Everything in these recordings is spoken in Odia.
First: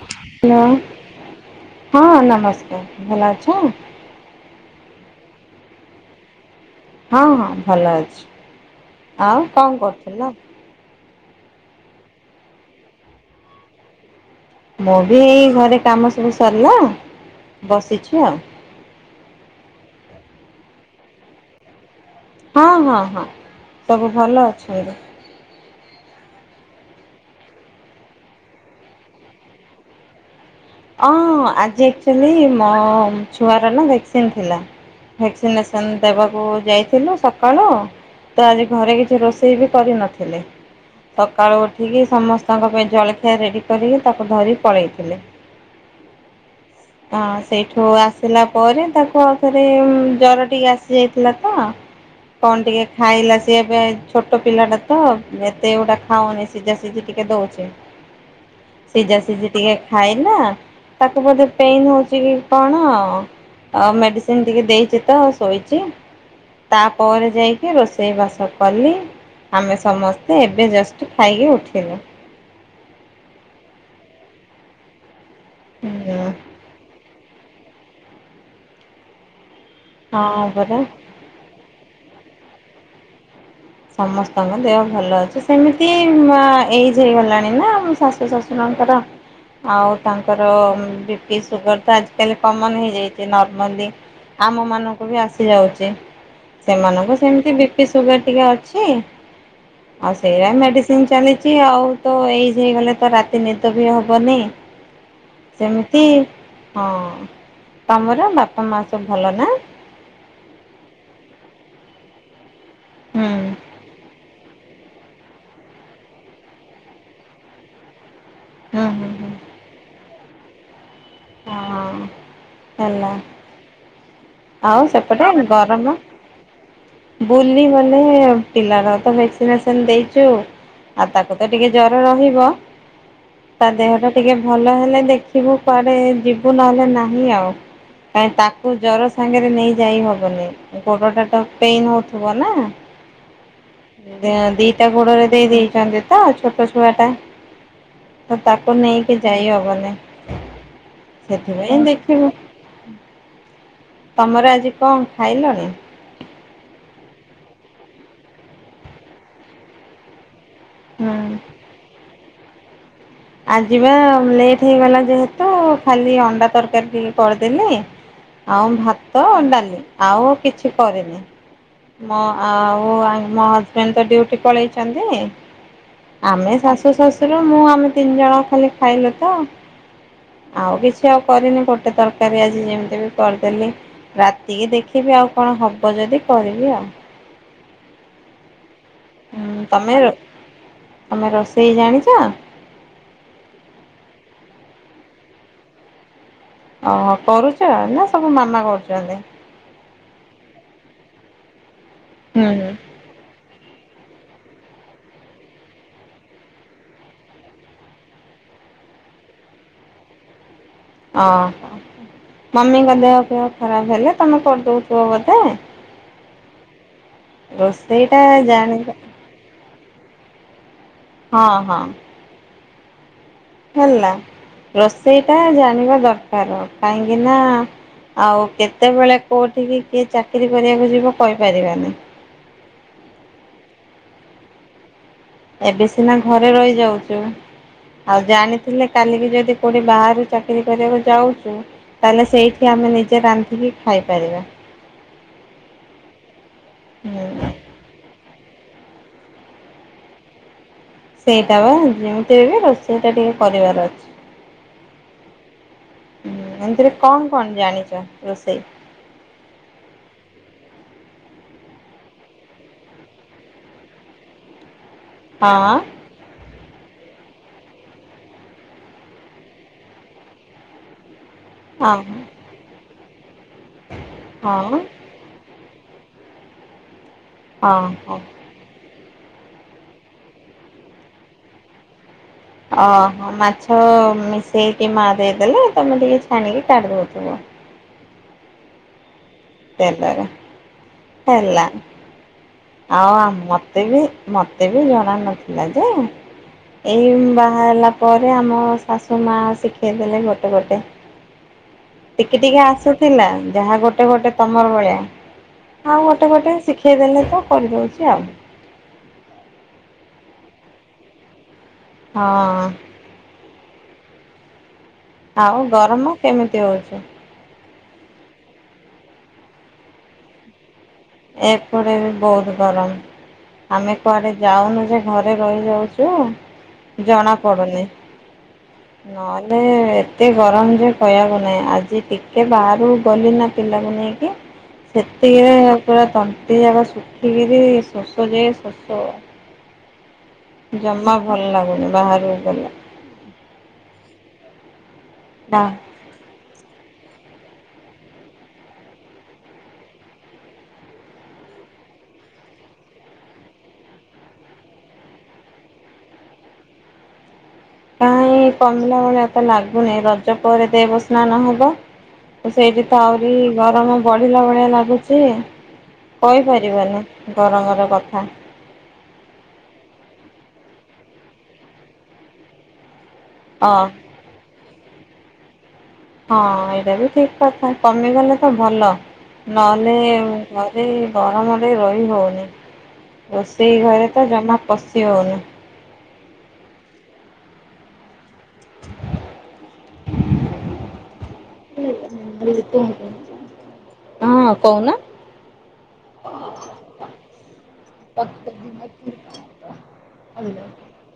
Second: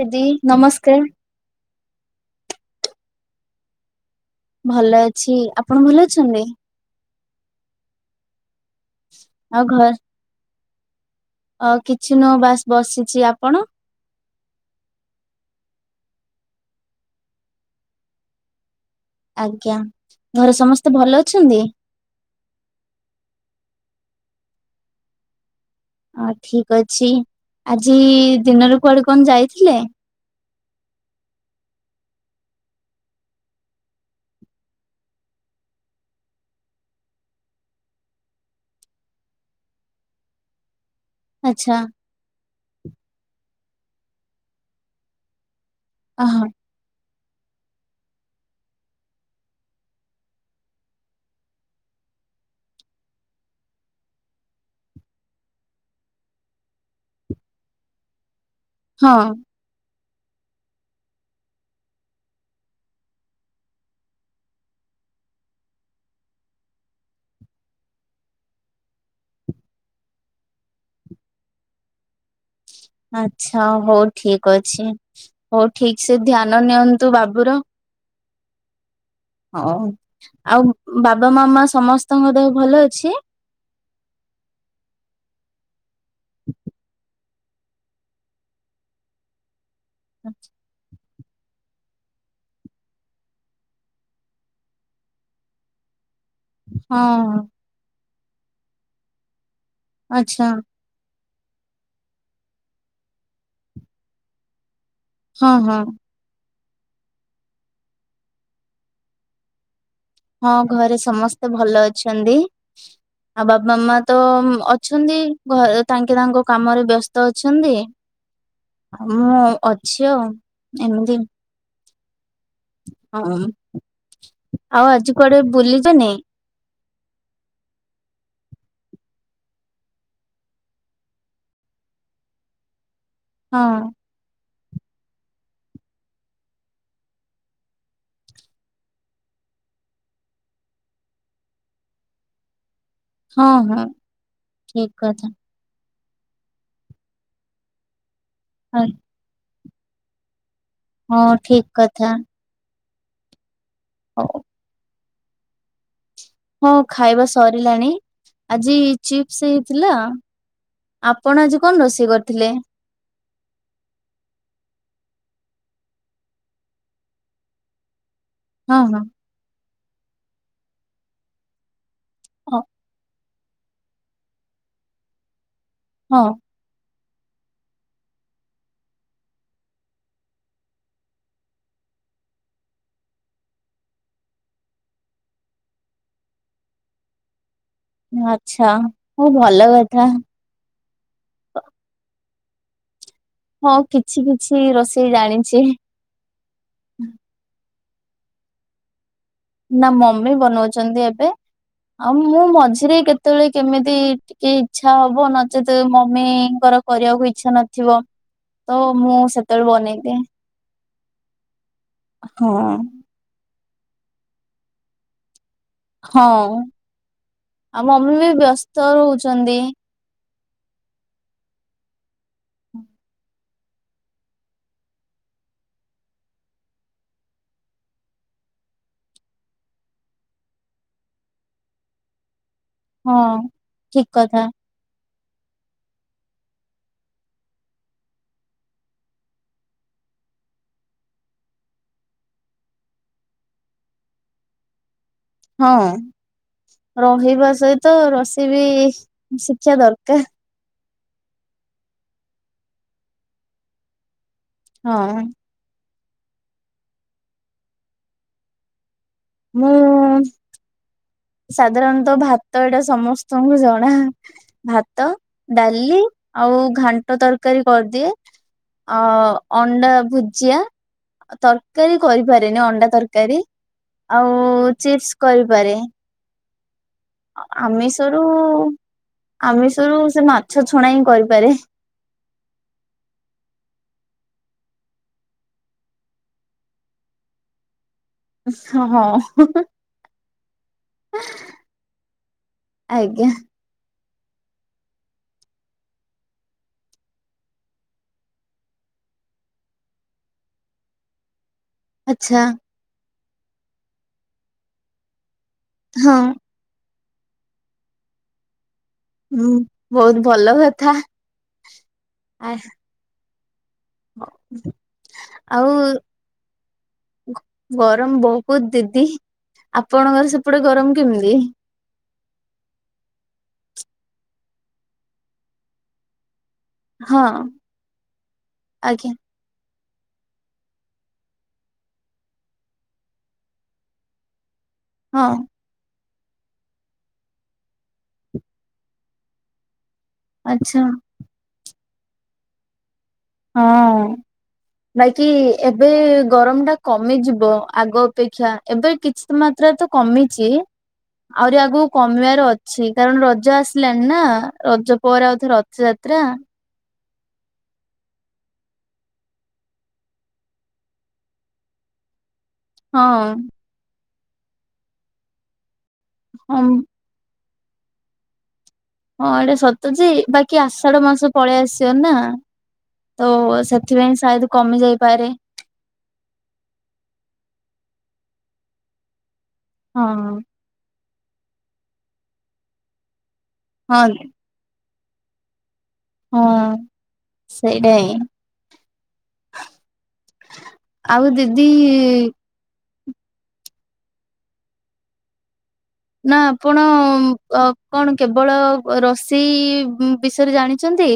ଦିଦି ହ୍ୟାଲୋ ନମସ୍କାର ହଁ ନମସ୍କାର । ଭଲ ଅଛ । ଭଲ ଅଛି ଆପଣ ଭଲ ଅଛନ୍ତି । ହଁ ହଁ ଭଲ ଅଛି । ଆଉ କଣ କରୁଥିଲ । ଅ କିଛି ନୁହ ବାସ୍ ବସିଛି ଆପଣ । ମୁଁ ବି ଏଇ ଘରେ କାମ ସବୁ ସରିଲା ବସିଛିୁ ଆଉ । ଆଜ୍ଞା ଘରେ ସମସ୍ତେ ଭଲ ଅଛନ୍ତି । ହଁ ହଁ ହଁ ସବୁ ଭଲ ଅଛନ୍ତି । ଅ ଠିକ ଅଛି ଆଜି ଦିନରୁ କୁଆଡେ କଣ ଯାଇଥିଲେ । ହଁ ଆଜି ଆକ୍ଚୁଆଲି ମୋ ଛୁଆର ନା ଭ୍ୟାକ୍ସିନ୍ ଥିଲା ଭ୍ୟାକ୍ସିନେସନ୍ ଦେବାକୁ ଯାଇଥିଲୁ ସକାଳୁ ତ ଆଜି ଘରେ କିଛି ରୋଷେଇ ବି କରିନଥିଲି । ସକାଳୁ ଆଚ୍ଛା ଉଠିକି ସମସ୍ତଙ୍କ ପାଇଁ ଜଳଖିଆ ରେଡି । କରିକି ତାକୁ ଧରି ପଳେଇଥିଲେ । ଅ ହ । ହଁ ସେଇଠୁ ଆସିଲା ପରେ ତାକୁ ଆଉ ଥରେ ଜର ଟିକେ ଆସିଯାଇଥିଲା ତ କଣ ଟିକେ ଖାଇଲା ସିଏ ଏବେ ଛୋଟ ପିଲାଟା ତ ଏତେ ଗୋଟା ଖାଉନି ସିଝା ସିଝି ଟିକେ ଦଉଚି । ହଁ ସିଝା ସିଝା ଟିକେ । ଖାଇଲା । ତାକୁ ବୋଧେ ପେନ୍ ହଉଛି କି କଣ ମେଡ଼ିସିନ ଟିକେ ଦେଇଛି ତ ଶୋଇଛି ତାପରେ ଯାଇକି ରୋଷେଇ ବାସ କଲି ଆମେ ସମସ୍ତେ ଏବେ ଜଷ୍ଟ ଖାଇକି ଉଠିଲୁ । ଆଛା ହଉ ଠିକ ଅଛି । ହଉ ଠିକ ସେ ଧ୍ୟାନ ନିଅନ ନ୍ତୁ ବାବୁ ର । ହଉ ହଁ ପରା ଆଉ ବାବା ମାମା ସମସ୍ତଙ୍କ ଦେହ । ଭଲ ଅଛି? ସମସ୍ତଙ୍କ ଦେହ ଭଲ ଅଛି ସେମିତି ମା ଏଜ ହେଇଗଲାଣି ନା ଶାଶୁ ଶଶୁରଙ୍କର । ଆଉ ତାଙ୍କର ବି ପି ସୁଗର ତ ଆଜିକାଲି କମନ ହେଇଯାଇଛି ନର୍ମାଲି ଆମ ମାନଙ୍କୁ ବି ଆସିଯାଉଛି । ହଁ ସେମାନଙ୍କୁ ସେମିତି ବିିପି ସୁଗ ସୁଗାର ଟିକେ ଅ ଛି । ଆଉ ଆଚ୍ଛା ସେଇରା ମେଡିସିନ ଚାଲି । କିଛି ଆଉ ତ ଏଉଁ ହେଇଗଲେ ତ ରାତି ନିଦ ବି ହବନି ହଁ । ହଁ ସେମିତି ହଁ ତମର ବାପା ମା ସବୁ ଭଲ ନା ହଁ ଘରେ ସମସ୍ତେ ଭଲ ଅଛନ୍ତି ହୁଁ ଆଉ ବାପ ମମା ତ ଅଛନ୍ତି ଘ ତାଙ୍କେ ତାଙ୍କ କାମରେ ବ୍ୟସ୍ତ ଅଛନ୍ତି ହୁଁ ହୁଁ ହୁଁ ମୁଁ ଅଛି ଆଉ ଁ ଏନ୍ତି ହଁ ହେଲା ହଁ ଆଉ ଆଜି ସେପଟେ କୁଆଡେ ଗରମ ବୁଲିଛନ ବୁଲି ମାନେ ପିଲାର ତ ଭ୍ୟାକ୍ସିନେସନ ଦେଇଛୁ ଆଉ ତାକୁ ତ ଟିକେ ଜର ରହିବ ହଁ ତା ଦେହ ଟା ଟିକେ ଭଲ ହେଲେ ଦେଖିବୁ କୁଆଡେ ଯିବୁ ନହେଲେ ନାହିଁ ଆଉ କାଁ ତାକୁ ଜର ସାଙ୍ଗରେ ନେଇ ଯାଇ ହବନି ଗୋଡ ଟା ତ ପେନ ହଉଥିବ ନା ହଁ ହଁ ଦିଟା ଠିକ କଥା ଗୋଡରେ ଦେଇ ଦେଇେଇଛନ୍ତି ତ ଛୋଟ ଛୁଆ ଟା ତ ତାକୁ ହଁ ନେଇକି ଯାଇ ହବ ହ ହଁ ଠିକ କଥା ହଉ। ତମର ଆଜି କଣ ଖାଇଲଣି ହଁ ଖାଇବା ସରିଲାଣି ଆଜି ଚିପ୍ସ ହେଇଥିଲା ହୁଁ ଆପଣ ଆଜି କଣ ରୋଷେଇ କର ଥିଲେ ଆ ଯିବା ଲେଟ୍ ହେଇଗଲା ଯେହେତୁ ଖାଲି ଅଣ୍ଡା ତରକାରୀ ଟିକେ କରିଦେଲି ଆଉ ହଁ ହଁ ଭାତ ଅଣ୍ଡାଲି ଆଉ କିଛି କରିନି ମ ଆ ହଁ ଆ ମୋ ହଜବେଣ୍ଡ ତ ଡୁଟି ପଳେଇଛନ୍ତି ହଁ ଆମେ ଶାଶୁ ଶାଶୁ ମୁଁ ଆମେ ତିନି ଜଣ ଖାଲି ଖାଇଲୁ ତ ଆଉ କିଛି ଆଉ କରିନି ଗୋଟେ ତରକାରୀ ଆଜି ଯେମିତି ବି କରିଦେଲି ରାତିକି ଦେଖିବି ଆଉ କଣ ହବ ଯଦି କରିବି ଆଉ ଆଚ୍ଛା ହଁ ହୁଁ ଭଲ ତମେ କଥା ତମେ ରୋଷେଇ ଜାଣିଛ ହଁ କିଛି କିଛି ରୋଷେଇ ଜାଣିଛି। ଓହୋ କରୁଛି ଛ ନା ସବୁ ମାମା କରୁଛନ୍ତି। ନା ମମି ବନଉଛନ୍ତି ଏବେ। ଆଉ ମୁଁ ହୁଁ ହୁଁ ମଝିରେ କେତେବେଳେ କେମିତି ଟିକେ ଇଚ୍ଛା ହବ ନଚେତ ମମିଙ୍କର କରିବାକୁ ଇଚ୍ଛା ନଥିବ। ତ ମୁଁ ସେତେବେଳେ ବନେଇଦିଏ। ଓ। ହଁ। ମାମିଙ୍କ ଦେହ ଫେୟ ଖରାପ ହେଲେ ତମେ କରିଦଉଥିବ ବୋଧେ। ହଁ। ଆଉ ମମି ରୋଷେଇଟା ବି ବ୍ୟସ୍ତ ଜାଣିବା ରହୁଛନ୍ତି। ହଁ ହଁ। ହେଲା ରୋଷେଇଟା ଜାଣିବା ଦରକାର କାହିଁକି ନା ଆଉ କେତେବେଳେ କୋଉଠିକି କିଏ ଚାକିରୀ କରିବାକୁ ଯିବ କହିପାରିବାନି। ହଁ ଠିକ କଥା। ଏବେ ସିନା ଘରେ ରହିଯାଉଛୁ। ଆଉ ଜାଣିଥିଲେ କାଲିକି ଯଦି କଉଠି ବାହାରୁ ଚାକିରୀ କରିବାକୁ ଯାଉଛୁ। ତାହେଲେ ସେଇଠି ଆମେ ନିଜେ ରାନ୍ଧିକି ଖାଇପାରିବା। ହଁ ରହିବା ହୁଁ ସହିତ ର ବି ଶିକ୍ଷା ଦରକାର। ସେଇଟା ବା ଯେମିତି ବି ରୋ ସେଇଟା ଟିକେ କରିବାର ଅଛି। ହଁ। ହୁଁ ଏମିତିରେ କଣ କଣ ଜାଣିଛ ରୋଷେଇ ହୁଁ। ସାଧାରଣତଃ ଭାତ ଏଇଟା ସମସ୍ତଙ୍କୁ ଜଣା ଭା ଭାତ ହଁ ଡାଲି ଆଉ ଘାଣ୍ଟ ତରକାରୀ କରିଦିଏ। ଆ ଅଣ୍ଡା ଭୁଜିଆ ହଁ ତରକାରୀ କରିପାରେନି ଅଣ୍ଡା ତର କାରି। ଆଉ ହଁ ଚିପ୍ସ କରିପାରେ। [inaudible] ହଁ ହଁ ଆମିଶରୁ ଆମିଷରୁ ସେ ମାଛ ଛଣା ହିଁ କରିପାରେ। ଓହୋ ମାଛ ମିଶେଇକି, ମା ଦେଇଦେଲେ ତମେ ଟିକେ ଛାଣିକି କଢି ଦଉଥିବ । ହଁ । ତେଲରେ ହେଲା। ହଁ ଆଜ୍ଞା ମତେ ମତେ ବି ଜଣା ନଥିଲା ଯେ, ଏଇ ବାହା ହେଲା ପରେ ଆମ ଶାଶୁ ମା ଶିଖେଇ ଦେଲେ ଗୋଟେ ଗୋଟେ। ଟିକେ ଆଚ୍ଛା ଟିକେ ଆସୁଥିଲା। ଯାହା ଗୋଟେ ଗୋଟେ ତମର ଭଳିଆ। ହଁ ଗୋଟେ ଗୋଟେ ଶିଖ ଖିଦେଲେ ତ। କରିଦେଉଛି ଆଉ । ହୁଁ ବହୁତ ଭଲ କଥା । ହଁ। ହଁ [unintelligible] ଆଉ ଗରମ କେମିତି ହଉଛି? ଗରମ ବହୁତ ଦିଦି ଆପଣଙ୍କର ସେପଟେ ଗରମ କେମିତି? ଏପଟେ ବି ବହୁତ ଗରମ ଆମେ କୁଆଡ଼େ ଯାଉନୁ ଯେ ଘରେ ରହିଯାଉଛୁ। ହଁ ଜଣା ପଡୁନି ଆଜ୍ଞା ନଏଲେ ଏତେ ଗରମ ଯେ କହିଆକୁ ନାହିଁ ଆଜି ଟିକେ ବାହାରୁ ଗଲି ନା ପିଲାକୁ ନେଇକି ହଁ ସେତିକ ହିଁ। ପୁରା ତଣ୍ଟି ଯାକ ଶୁଖିକିରି ଶୋଷ ଯେ ଶୋଷ। ଆଚ୍ଛା ଜମା ଭଲ ଲାଗୁ ବାହାରକୁ ଗଲେ। ହଁ । ନାଇଁ କି ନା ଏବେ ଗରମ ଟା କମି ଯିବ। ହଁ ଆଗ ଅପେକ୍ଷା ଏବେ କିଛି ମାତ୍ରା ତ କମିଛି ଆହୁରି ଆଗକୁ କମିବାର ଅଛି କାରଣ ରଜ ଆସିଲାଣିି ନା ରଜ ପରେ ଆଉ ଥରେ ରଥଯାତ୍ରା। କାହିଁ କମିଲା ଭଳିଆ ଲାଗୁନି ରଜ ପରେ ଦେବ ସ୍ନାନ ହବ। ସେଇଠୁ ତ ହଁ ଆହୁରି ଗରମ। ବଢିଲା ଭଳିଆ ଲାଗୁଛି। ହଁ କହିପାରିବନି। ଗରମର କଥା। ହଁ ଏଇଟା ସତ ଯେ ବାକି ଆଷାଢ ମାସ ପଳେଇ ଆସିବ ନା। ତ ଅ ସେଥିପାଇଁ ସାୟଦ କମି ଯାଇପାରେ? ହଁ ଏଇଟା ବି ଠିକ କଥା କମିଗଲେ ତ ଭଲ। ନହେଲେ ହଁ ଘରେ? ଗରମରେ ରହି ହଉନି। ରୋଷେଇ ହଁ ଘରେ ତ ଜମା ପଶି ତି ହଉନି। ହଁ ସେଇଟା ହିଁ। ଆଉ ଦିଦି ହଁ କହୁନ। ନା ଆପଣ କଣ କେବଳ ରୋଷେଇ ବିଷୟରେ ଜାଣିଛନ୍ତି।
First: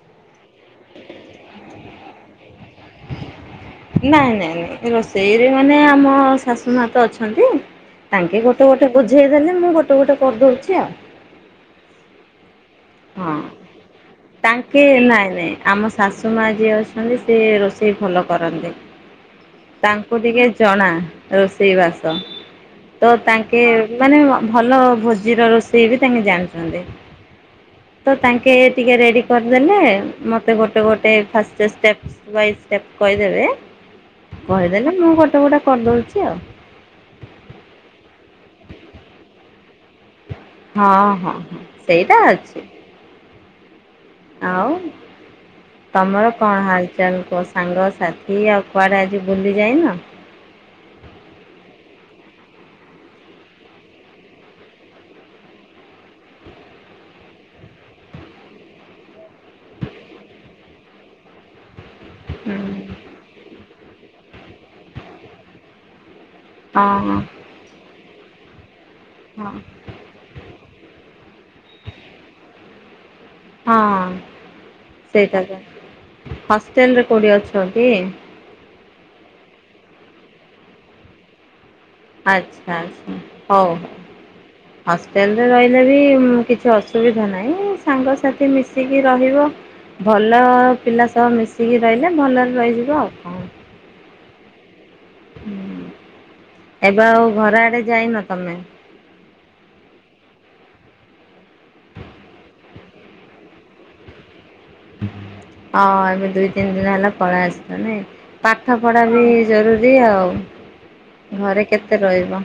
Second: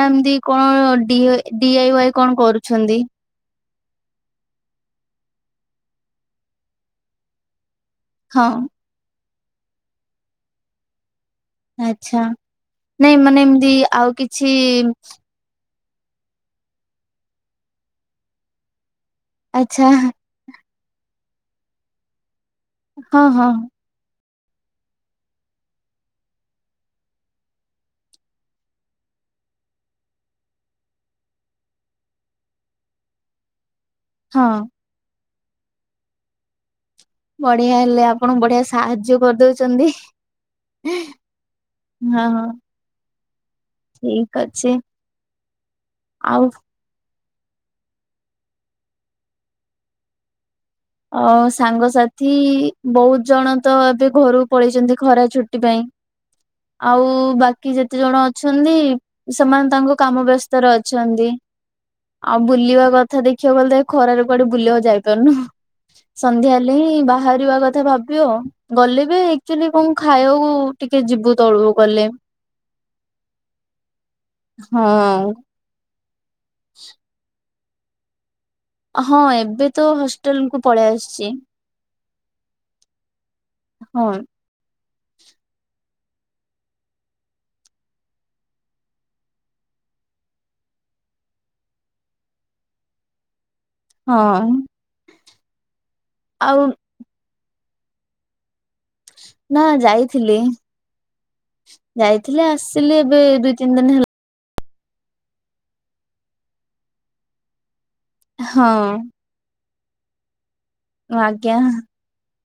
ନା ଏମତିି କଣ ଡିଆଇ ୱାଇ କଣ କରୁଛନ୍ତି? ନାଇଁ ନାଇଁ ନାଇଁ ରୋଷେଇରେ ମାନେ ଆମ ଶାଶୁ ମା ତ ଅଛନ୍ତି। ତାଙ୍କେ ହଁ ଗୋଟେ ଗୋଟେ ବଝେଇ ସେ ତାହେଲେ ମୁଁ ଗୋଟେ ଗୋଟେ କରିଦେଉଛି ଆଉ। ଆଚ୍ଛା। ନାଇଁ ହଁ। ମାନେ ଏମତି ଆଉ କିଛି ତାଙ୍କେ ନାଇଁ ନାଇଁ। ଆମ ଶାଶୁ ମା ଯିଏ ଅଛନ୍ତି ସେ ରୋଷେଇ ଭଲ କରନ୍ତି। ଆଚ୍ଛା ତାଙ୍କୁ ଟିକେ ଜଣା ରୋଷେଇବାସ। ତ ହଁ ହଁ ତାଙ୍କେ ମାନେ ଭଲ ଭୋଜିର ରୋଷେଇ ବି ତାଙ୍କେ ଜାଣିଛନ୍ତି ତ ତାଙ୍କେ ଟିକେ ରେଡ଼ି କରିଦେଲେ ମୋତେ ଗୋଟେ ଗୋଟେ ଫାଷ୍ଟ ଷ୍ଟେପ୍ ବାଇ ଷ୍ଟେପ୍ କହିଦେବେ ହଁ କହି ଦେଲେ ମୁଁ ଗୋଟେ ଗୋଟେ କରିଦେଉଛି ଆଉ। ବଢିଆ ହେଲେ ଆପଣ ବଢିଆ ସାହାଯ୍ୟ କରିଦଉଛନ୍ତି। ହଁ ହଁ ହଁ ସେଇଟା ହଁ ହଁ ଅଛି। ଠିକ ଅଛି। ଆଉ ତମର ଆଉ କଣ ହାଲଚାଲ? ତୋ ସାଙ୍ଗ ସାଥି ଆଉ କୁଆଡ଼େ ଆଜି ବୁଲିଯାଇନ? ଆ ସାଙ୍ଗସାଥି ବହୁତ ଜଣ ତ ଏବେ ଘରୁକୁ ପଳେଇଛନ୍ତି ଖରା ଛୁଟି ପାଇଁ ଆଉ ବାକି ଯେତେ ଜଣ ଅଛନ୍ତି ସେମାନେ ତାଙ୍କ କାମ ବ୍ୟସ୍ତରେ ଅଛନ୍ତି, ଆଉ ହୁଁ ବୁଲିବା କଥା ଦେଖିବାକୁ ଗଲେ ଖରାରେ କୁଆଡେ ବୁଲିବାକୁ ଯାଇପାରୁନୁ ସନ୍ଧ୍ୟା ହେଲେ ହିଁ ହଁ ବାହାରିବା କଥା ଭାବ କିଓ ଗଲେ ବି ହଁ ଆକଚୁଆଲି କଣ ଖାଇବାକୁ ଟିକେ ଯିବୁ ତଳକୁ ଗଲେ, ହଁ ହଁ ସେଇଟା ତ ହଷ୍ଟେଲରେ କୋଉଟି ଅଛି, କକି ହଁ ଏବେ ତ ହଷ୍ଟେଲ କୁ ପଳେଇ ଆସିଛି, ଆଚ୍ଛା ଆଛା ହଉ ହଉ ହଁ ହଷ୍ଟେଲରେ ରହିଲେ ବି କିଛି ଅସୁବିଧା ନାହିଁ ସାଙ୍ଗସାଥି ମିଶିକି ରହିବ ଭଲ ପିଲା ସହ ମିଶିକି ରହିଲେ ଭଲରେ ରହିଯିବ ଆଉ କଣ, ହଁ ହୁଁ, ଆଉ ଏବେ ଆଉ ଘର ଆଡେ ଯାଇ ନ ତମେ? ନା ଯାଇଥିଲି [inaudible] ଯାଇଥିଲି ଆସିଲି ଏବେ ଦୁଇ ତିନି ଦିନ ହେଲା। ହଁ ଏବେ ଦୁଇ ତିନି ଦିନ ହେଲା ପଳାଇ ଆସ ଲି ପାଠ ପଢା ହଁ। ବି ଜରୁରୀ। ଆଉ। ଆଜ୍ଞା ଘରେ କେତେ ରହିବ।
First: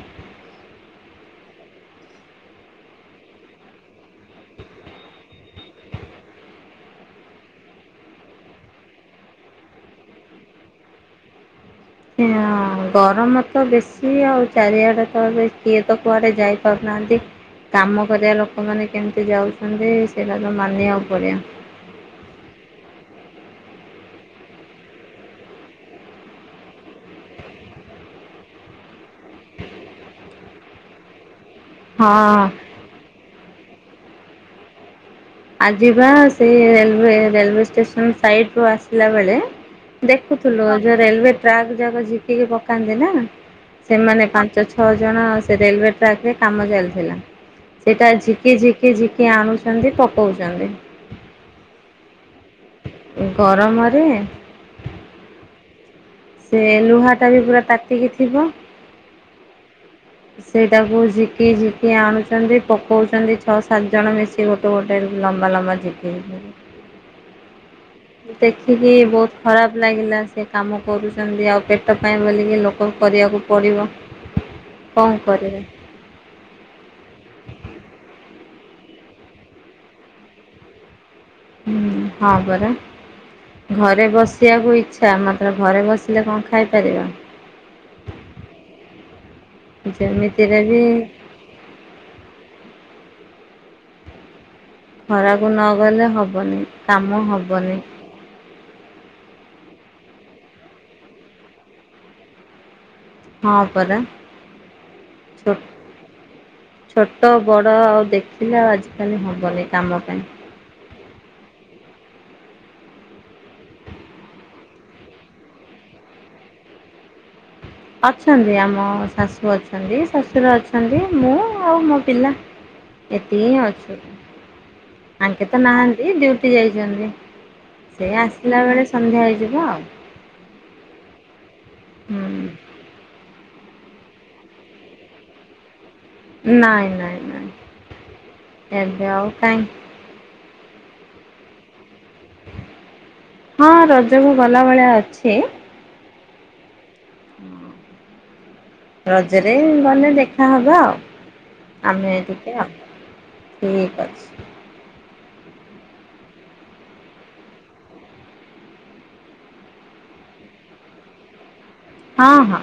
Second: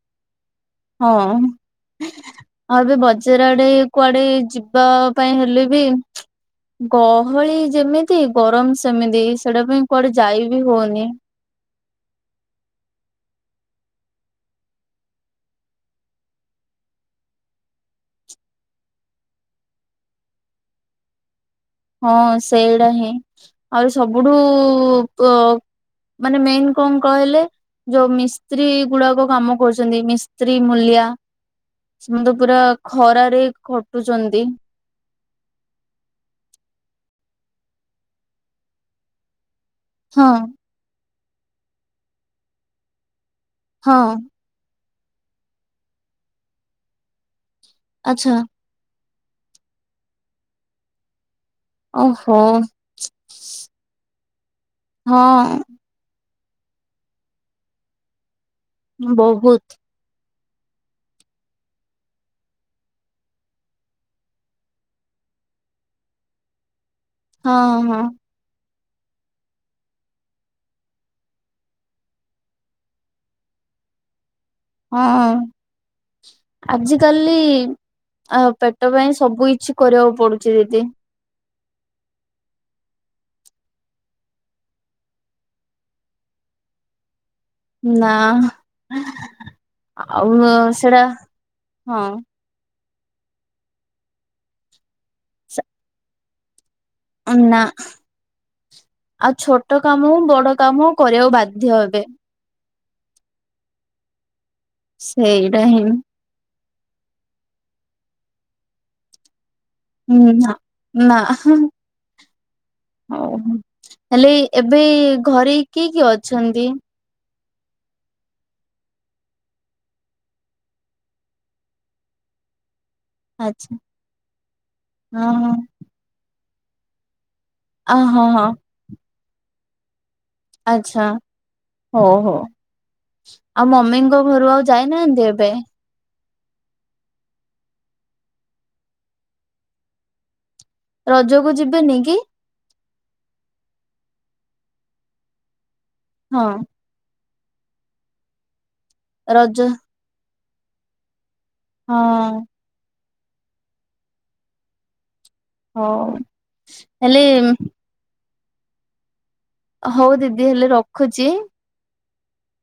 ହଁ [inaudible] ଆଉ ଏବେ ବଜାର ଆଡେ କୁଆଡେ ଯିବା ପାଇଁ ହେଲେ ବି ଗହଳି ଯେମିତି ଗରମ ସେମିତି ସେଇଟା ପାଇଁ କୁଆଡେ ଯାଇ ବିି ହଉନି। ଗରମ ତ ବେଶୀ ଆଉ ଚାରିଆଡେ ତ କିଏ ତ କୁଆଡେ ଯାଇପାରୁନାହାନ୍ତି। କାମ କରିବା ଲୋକମାନେ କେମିତି ଯାଉଛନ୍ତି ସେଇଟା ତ ମାନିବାକୁ ପଡିବ। ହଁ ସେଇଟା ହିଁ ଆହୁରି ସବୁଠୁ ମାନେ ମେନ୍ କଣ କହିଲେ ଯୋଉ ମିସ୍ତ୍ରୀ ଗୁଡାକ କାମ କରୁଛନ୍ତି। ମିସ୍ତ୍ରୀ, ମୂଲିଆ ସେ ତ ହଁ ପୁରା ଖରାରେ ଖଟୁଛନ୍ତି। ଆଜିବା ସେଇରେ ରେଲୱ ଷ୍ଟେସନ ସାଇଡରୁ ଆସିଲା ବେଳେ ହଁ ଦେଖୁଥିଲୁ ଆ ଯେଉ ରେଲୱେ ଟ୍ରାକ୍ ଯାକ ଝିକିକି ପକାନ୍ତି ନା। ହଁ ସେମାନେ ପାଞ୍ଚ ଛ ଛଅ ଜଣ ସେ ରେଲୱେ ଟ୍ରାକରେ କାମ ଚାଲିଥିଲା। ସେଇଟା ଆଚ୍ଛା ଝିକି ଝିକି ଝିକି କିଏ ଆଣୁଛନ୍ତି ପ ହଉଛନ୍ତି। ଓହୋ ଗରମରେ ହଁ। ସେ ଲୁହା ଟା ବି ପୁରା ତାତିକି ଥିବ। ବହୁତ ସେଇଟାକୁ ଝିକି ଝିକି ଆଣୁଛନ୍ତି ପକଉଛନ୍ତି। ଛଅ ସାତ ଜଣ ମିଶି ଗୋଟେ ଗୋଟେ ଲମ୍ବା ଲମ୍ବା ଝିକି ଝି ହଁ ହଁ। ସେତିକି ବହୁତ ଖରାପ ଲାଗିଲା ସେ କାମ କରୁଛନ୍ତି ଆଉ ପେଟ ପାଇଁ ବୋଲିକି ଲୋକ କରିବାକୁ ପଡ଼ିବ। କଣ ହଁ କରିବେ [inaudible] ଆଜିିକାଲି ଆ ପେଟ ପାଇଁ ସବୁ କିଛି କରିବାକୁ ପଡୁଛି ଦିଦି। ହୁଁ ହଁ ପରା ଘରେ ବସିବାକୁ ଇଛା ମାତ୍ର ଘରେ ବସିଲେ କଣ ଖାଇପାରିବା। ନା [inaudible] ଆଉ ଯେମିତିରେ ବି ସେଟା ହଁ। ଖରାକୁ ନ ଗଲେ ହବନି। କାମ ନା ହବନି। ଆଉ ଛୋଟ କାମ ହୋଉ ବଡ କାମ ହୋଉଛି କରିବାକୁ ବାଧ୍ୟ ହେବେ। ହଁ ପରା। ଛୋ ସେଇରା ହି ଛୋଟ ବଡ ଆଉ ଦେଖିଲେ ଆଉ ଆଜିକାଲି ହବନି। ସମ୍ଭ ପାଇଁ ହୁଁ ନା ନା ହୋ ହେଲେ ଏବେ ଘରେ କିଏ କିଏ ଅଛନ୍ତି। ଅଛନ୍ତି ଆମ ଶାଶୁ ଅଛନ୍ତି। ଶଶୁର ଅଛନ୍ତି ମୁଁ ଆଉ ମୋ ପିଲା ଏତିକିଁ ଆଚ୍ଛା ଅଛ। ହଁ ଆଙ୍କେ ହଁ ତ ନାହାନ୍ତି ଡ଼ି ଉଟି ଯାଇଛନ୍ତି। ଅ ସେ ହଁ ହଁ ଆସିଲା ବେଳେ ସନ୍ଧ୍ୟା ହେଇ ବ ଯିବା। ଆଚ୍ଛା। ହ ହୋ। ହୁଁ ଆଉ ମମିଙ୍କ ଘରୁ ଆଉ ଯାଇନାହାନ୍ତି ଏବେ ନାଇଁ ନାଇଁ ନାଇଁ ଏବେ ଆଉ କାଇହିଁ। ରଜକୁ ଯିବେନି କି? ହଁ ରଜକୁ ଗଲା ଭଳିଆ ଅଛି। ହଁ। ହଁ। ରଜରେ ରଜ ମାନେ ଦେଖ ଆ ହବା ଆଉ ହଁ ଆମେ ଏ ଟିକେ ଆଉ ଠିକ ଅଛି। ହଉ ହେଲି। ହଉ ଦିଦି ହେଲେ ରଖୁଛି। ହଁ ହଁ।